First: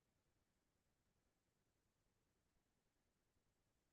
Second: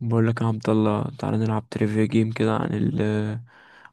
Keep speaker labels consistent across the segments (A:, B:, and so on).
A: بقول لك يا عبد الله، تعالى نلعب تريفيا جيم كده عن ال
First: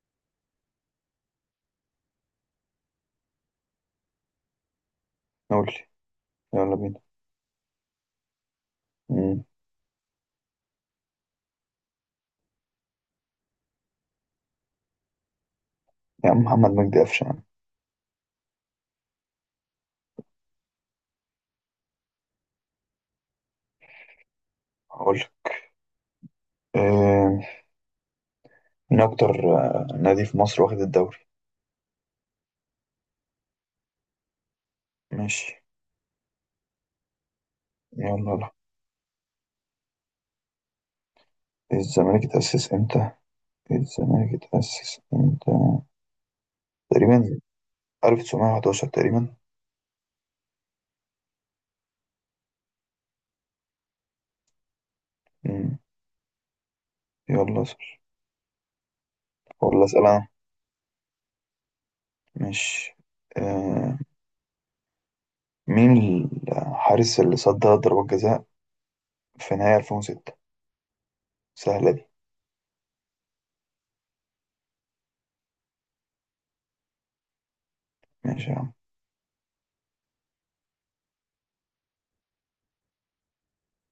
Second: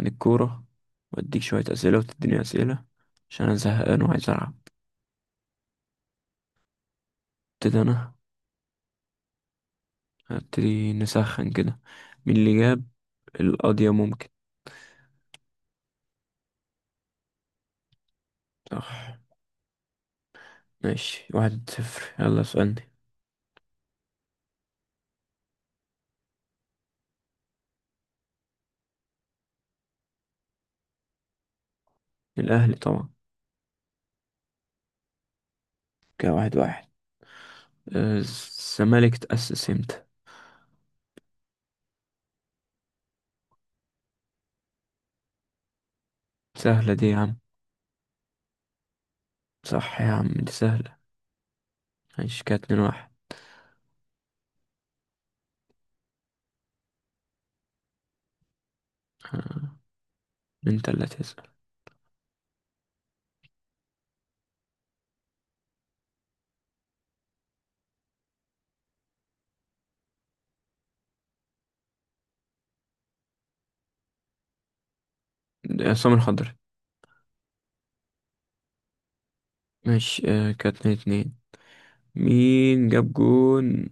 A: عن الكورة. واديك شوية أسئلة وتديني أسئلة، عشان أنا زهقان وعايز ألعب.
B: قول لي. يلا بينا.
A: ابتدي أنا.
B: مم.
A: هبتدي نسخن كده. مين اللي جاب القضية؟ ممكن.
B: يا عم محمد مجدي قفشه يا عم.
A: صح. ماشي واحد صفر، يلا اسألني.
B: هقول لك. آه، مين اكتر نادي في مصر واخد الدوري؟
A: الأهلي طبعا.
B: ماشي.
A: كده واحد واحد.
B: يلا. لا،
A: الزمالك تأسس امتى؟
B: الزمالك اتأسس امتى الزمالك اتأسس امتى؟
A: سهلة دي يا عم.
B: تقريبا 1911 تقريبا.
A: صح يا عم دي سهلة. ماشي كده اتنين واحد.
B: مم. يلا اسأل
A: آه،
B: ولا اسأل انا؟
A: انت اللي هتسأل.
B: ماشي. آه، مين الحارس اللي صد ثلاث ضربات جزاء في نهاية 2006؟ سهلة دي.
A: عصام الخضري.
B: ماشي يا عم.
A: ماشي. كده اتنين اتنين. مين جاب جون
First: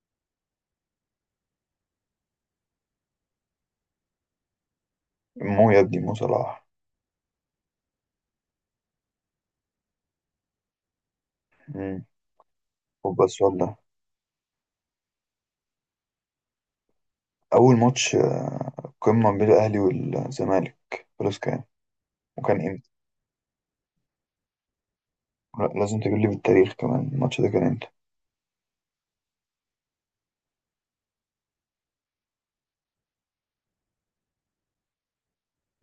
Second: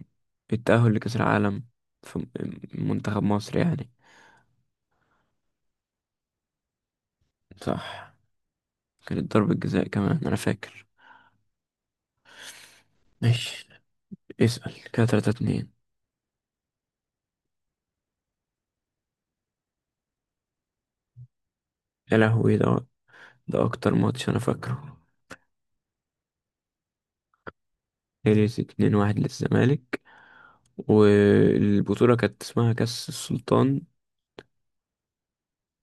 A: التأهل لكأس العالم في منتخب مصر يعني؟
B: مو يا ابني، مو صلاح.
A: صح. كانت ضربة جزاء كمان أنا فاكر.
B: مم. خد بس
A: ماشي
B: والله.
A: اسأل. كده تلاتة اتنين.
B: أول ماتش قمة ما بين الأهلي والزمالك خلاص كان،
A: يا لهوي
B: وكان
A: ده.
B: امتى؟
A: ده أكتر ماتش أنا فاكره.
B: لا، لازم تقول لي بالتاريخ كمان، الماتش ده كان امتى؟
A: خلص اتنين واحد للزمالك. والبطولة كانت اسمها كأس السلطان.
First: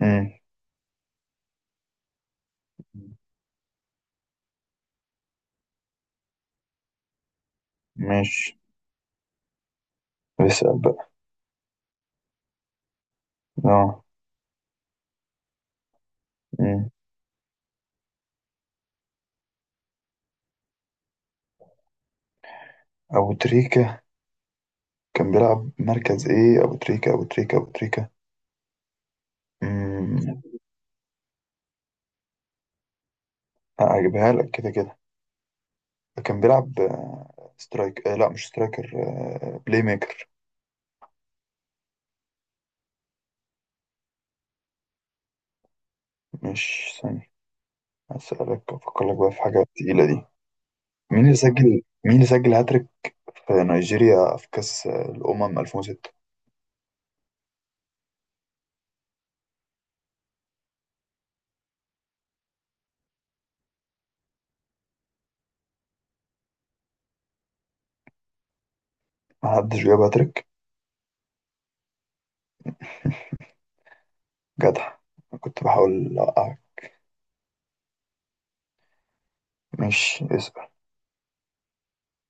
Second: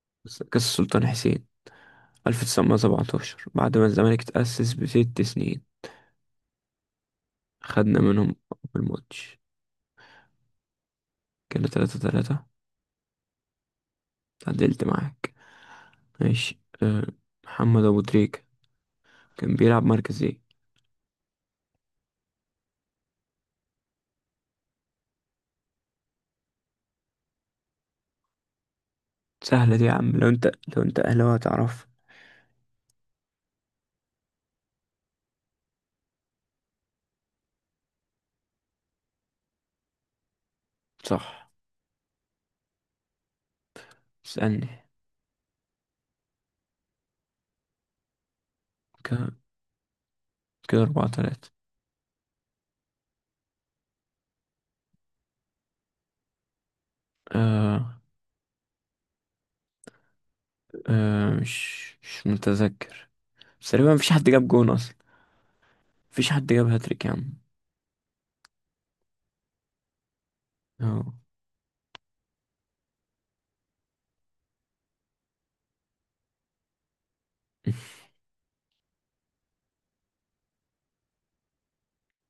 B: امم
A: كأس السلطان حسين 1917، بعد ما الزمالك تأسس بست سنين. خدنا منهم.
B: ماشي.
A: أول ماتش.
B: بسأل بقى.
A: كده تلاتة تلاتة.
B: اه.
A: تعدلت معاك. ماشي
B: امم
A: أه. محمد ابو تريكة كان بيلعب مركز ايه؟
B: أبو تريكة كان بيلعب مركز إيه؟ أبو تريكة أبو تريكة أبو تريكة
A: سهلة دي يا عم لو
B: امم
A: انت، لو انت اهلاوي هتعرف.
B: أجيبها لك كده كده. كان بيلعب سترايك، لا مش سترايكر، بلاي ميكر.
A: صح. اسألني.
B: مش ثانية. هسألك أفكر لك
A: كده
B: بقى في حاجة تقيلة دي.
A: كده اربعة تلاتة.
B: مين اللي سجل هاتريك في نيجيريا في كأس الأمم 2006؟
A: أه. أه مش متذكر. بس تقريبا مفيش حد جاب جون اصلا. مفيش حد جاب هاتريك يا عم.
B: محدش جاب هاتريك؟
A: اه.
B: جدع، كنت بحاول أوقعك. مش اسأل.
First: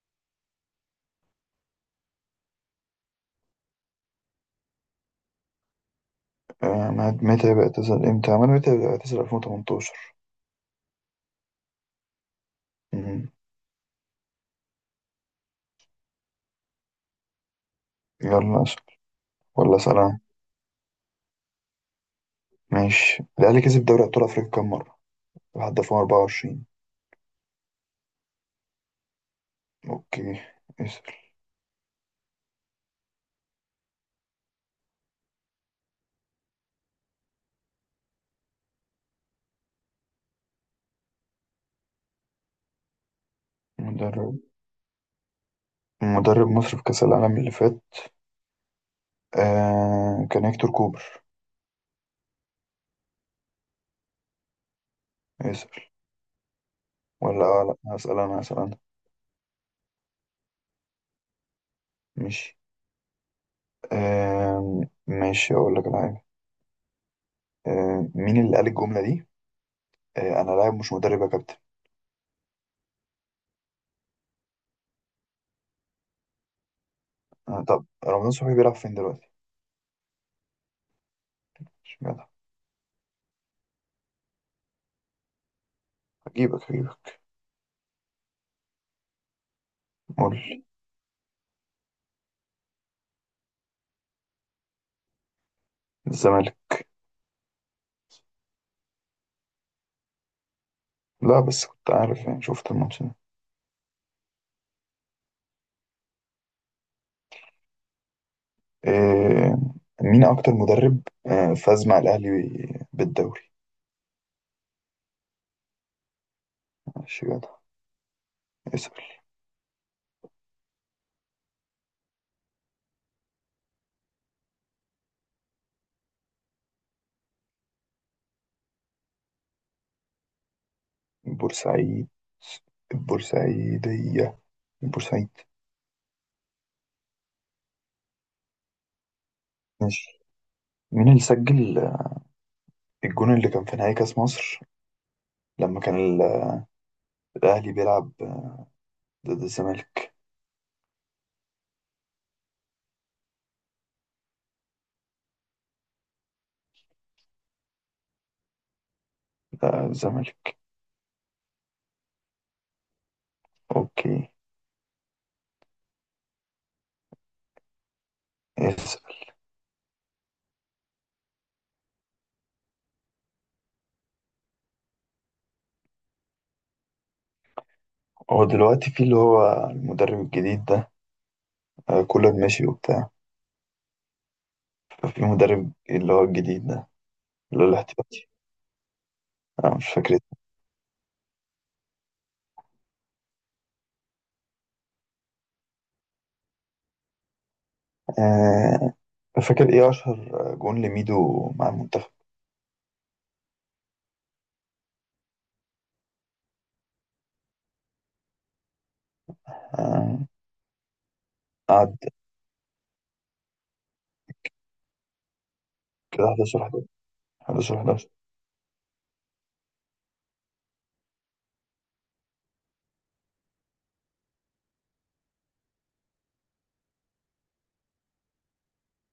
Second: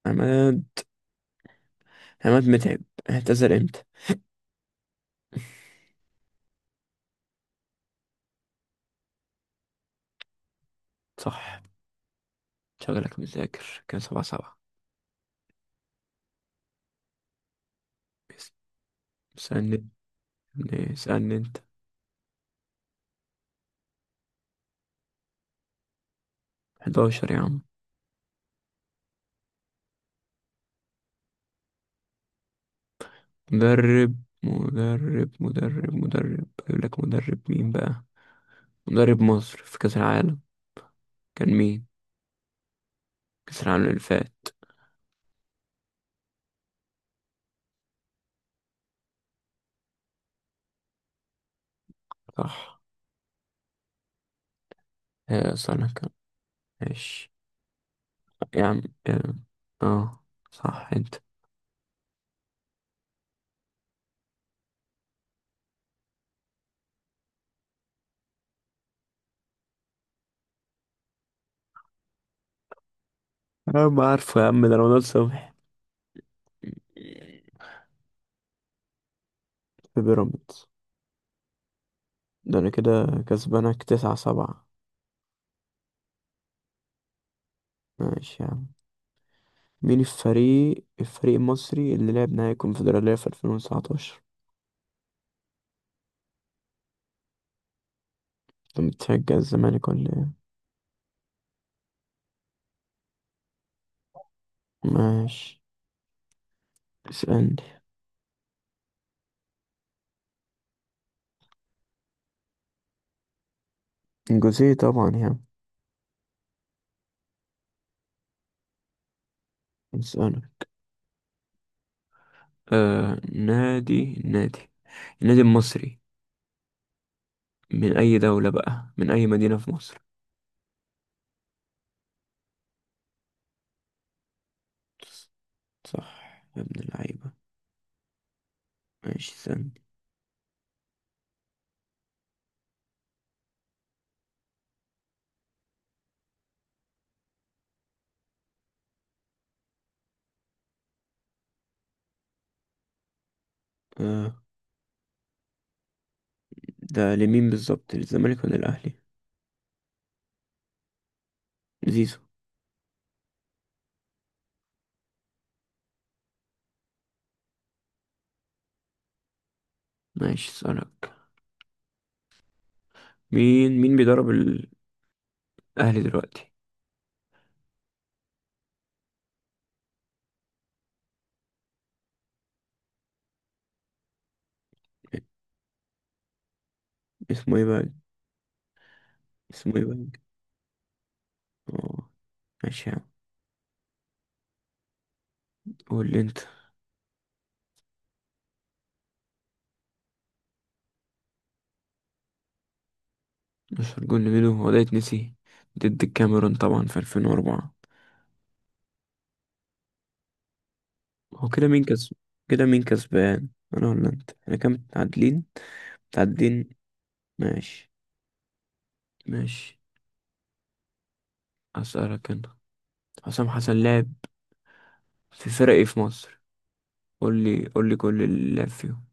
A: عماد، متعب اعتذر امتى؟
B: آه، مهد متى بيعتزل امتى؟ عماد متى بيعتزل؟ 2018.
A: صح. شغلك
B: مم.
A: مذاكر. كان سبعة سبعة. بس-
B: يلا اسأل ولا
A: اسألني.
B: سلام.
A: اسألني انت.
B: ماشي. الأهلي كسب دوري أبطال أفريقيا كام مرة؟ لحد 2024.
A: 11 يا عم.
B: أوكي. اسأل.
A: مدرب مدرب اجيب لك. مدرب مين بقى؟ مدرب مصر في كأس العالم كان مين؟ كأس العالم اللي
B: مدرب
A: فات.
B: مدرب مصر في كأس العالم اللي فات؟ آه كان هيكتور كوبر.
A: صح. آه
B: اسأل.
A: سنة كان. ماشي
B: ولا لا، هسأل
A: يا
B: أنا.
A: عم. يا عم. اه. صح انت.
B: ماشي. آه ماشي، أقول لك على حاجة. مين اللي قال الجملة دي؟ أنا لاعب مش مدرب يا كابتن.
A: انا ما عارفه يا عم، ده رمضان صبحي.
B: طب رمضان صبحي بيلعب فين دلوقتي؟
A: في بيراميدز.
B: اشمعنى؟
A: ده انا كده كسبانك تسعة سبعة.
B: هجيبك هجيبك.
A: ماشي يا عم. مين
B: قول.
A: الفريق، المصري اللي لعب نهائي الكونفدرالية في 2019؟
B: الزمالك.
A: انت بتشجع الزمالك ولا ايه؟
B: لا، بس كنت عارف يعني، شفت الماتش ده.
A: ماشي اسألني.
B: إيه، مين أكتر مدرب فاز مع الأهلي بالدوري؟
A: جوزيه طبعا يعني.
B: ماشي جدع. اسأل.
A: نسأله. آه نادي نادي النادي المصري من أي دولة بقى، من أي مدينة في مصر؟
B: بورسعيد، البورسعيدية، البورسعيد.
A: صح يا ابن اللعيبة. ماشي استنى.
B: ماشي. مين اللي سجل الجون اللي كان في نهائي كأس مصر لما كان الأهلي بيلعب ضد الزمالك؟
A: آه. ده لمين بالظبط، للزمالك ولا الأهلي؟
B: لا، الزمالك.
A: زيزو.
B: أوكي. اسأل.
A: ماشي اسألك. مين بيدرب الأهلي دلوقتي؟
B: هو دلوقتي في اللي هو المدرب الجديد ده، كولر ماشي وبتاع، ففي مدرب اللي هو الجديد ده
A: اسمه
B: اللي
A: ايه
B: هو
A: بقى؟
B: الاحتياطي.
A: اسمه
B: أنا
A: ايه
B: مش
A: بقى؟
B: فاكر اسمه.
A: اه. ماشي يا عم. قول لي انت.
B: آه، فاكر إيه أشهر جون لميدو مع المنتخب؟
A: مش هرجون لميدو هو ده يتنسي. ضد الكاميرون طبعا في 2004.
B: آه،
A: هو كده مين
B: قعد.
A: كسب؟ كده مين كسبان، انا ولا انت؟ احنا كام متعادلين؟
B: كده 11
A: متعادلين.
B: 11. 11
A: ماشي.
B: 11.
A: ماشي. هسألك انا. حسام حسن لعب في فرق ايه في مصر؟ قول لي، قول لي كل اللي لعب فيهم.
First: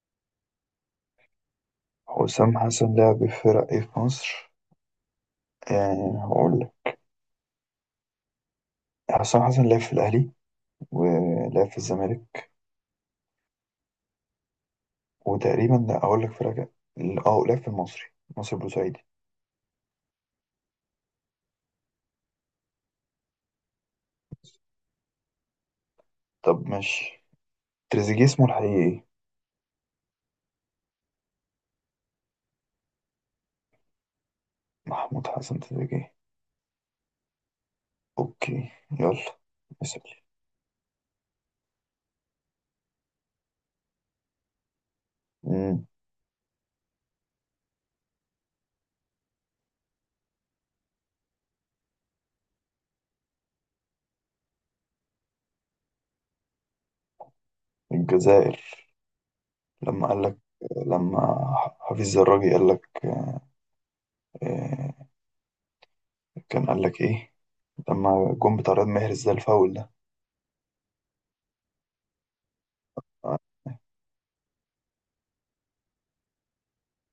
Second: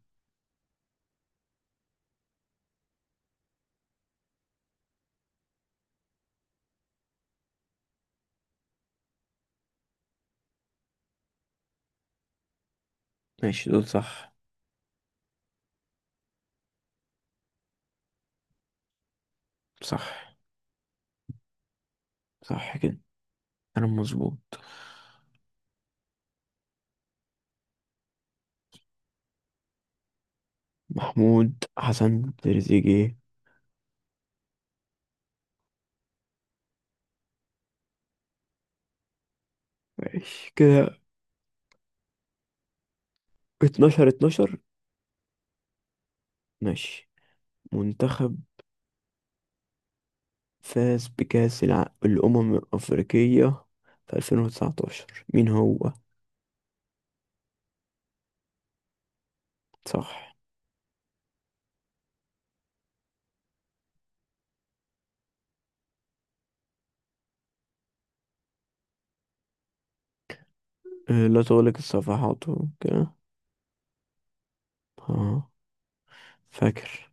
B: حسام حسن لعب في فرق إيه في مصر؟ هقول لك. حسام حسن لعب في الأهلي، ولعب في الزمالك،
A: ماشي دول صح.
B: وتقريبا، لا أقول لك فرق كام. اه، لعب في المصري، مصر بورسعيدي.
A: صح صح كده. انا مظبوط.
B: طب ماشي. تريزيجيه اسمه الحقيقي إيه؟
A: محمود حسن تريزيجيه.
B: محمود حسن تريزيجيه. أوكي. يلا
A: ماشي كده 12 12.
B: اسأل.
A: ماشي. منتخب فاز بكأس الأمم الأفريقية في 2019، مين هو؟
B: الجزائر. لما قال
A: صح.
B: لك، لما حفيظ الراجي قال لك، آه، كان قال لك إيه لما جون بتاع رياض محرز ده الفاول ده؟
A: لا تغلق الصفحات وكده. اه فاكر.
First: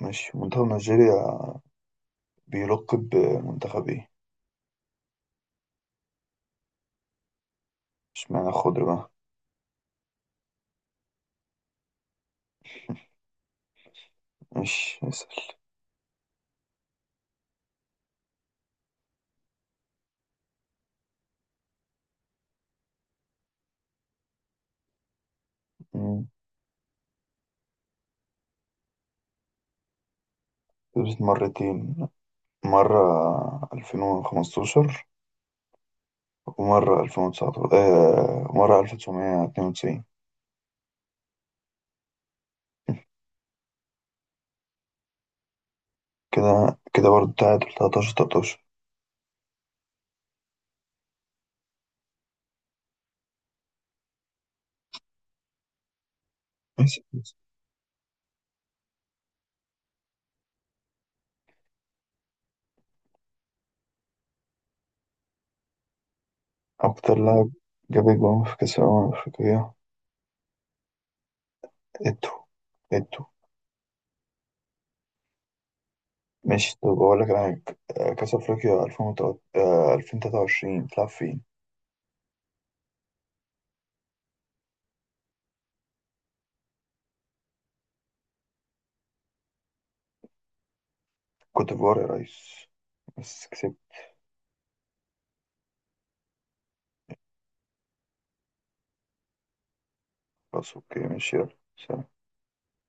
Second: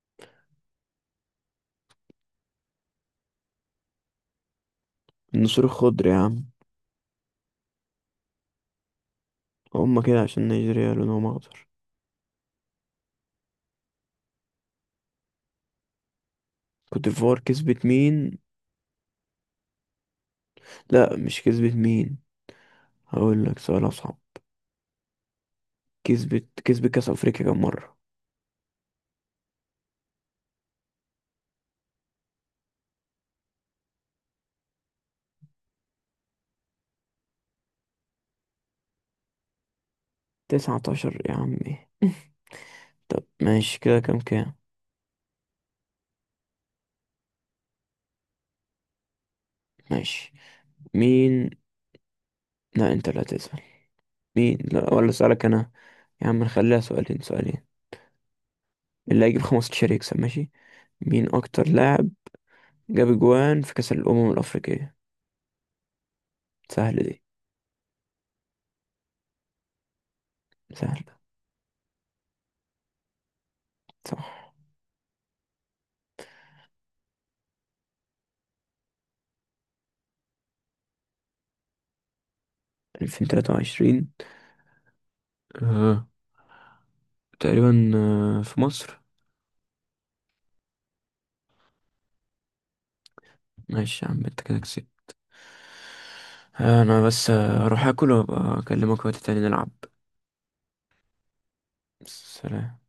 B: مش منتخب نيجيريا بيلق بمنتخب إيه؟
A: النسور الخضر يا عم.
B: مش معنى خضر بقى.
A: هما كده عشان نيجيريا لونهم اخضر.
B: مش اسأل.
A: كوت ديفوار كسبت مين؟ لا مش كسبت مين، هقول لك سؤال اصعب.
B: مم.
A: كسبت كاس افريقيا كام مره؟
B: كسبت مرتين، مرة 2015 ومرة 2019، مرة 1992.
A: 19 يا عمي طب ماشي كده كام كام.
B: كده كده برضه تعادل 13 13.
A: ماشي. مين. لا انت لا تسأل. مين. لا، ولا اسألك انا. يا عم نخليها
B: ماشي.
A: سؤالين سؤالين، اللي هيجيب 15 يكسب ماشي؟ مين اكتر لاعب جاب جوان في كأس الأمم الأفريقية؟ سهلة
B: أكتر
A: دي.
B: لاعب جاب أجوان في كأس الأمم الأفريقية؟
A: سهلة.
B: اتو، اتو.
A: صح.
B: ماشي، طب بقول لك انا، كاس افريقيا 2023 بتلعب فين؟
A: 2023. آه. تقريبا في مصر.
B: كوت ديفوار يا ريس، بس كسبت.
A: ماشي يا عم انت كده كسبت. انا بس اروح اكل وابقى اكلمك وقت تاني نلعب.
B: خلاص اوكي ماشي يلا سلام.
A: سلام.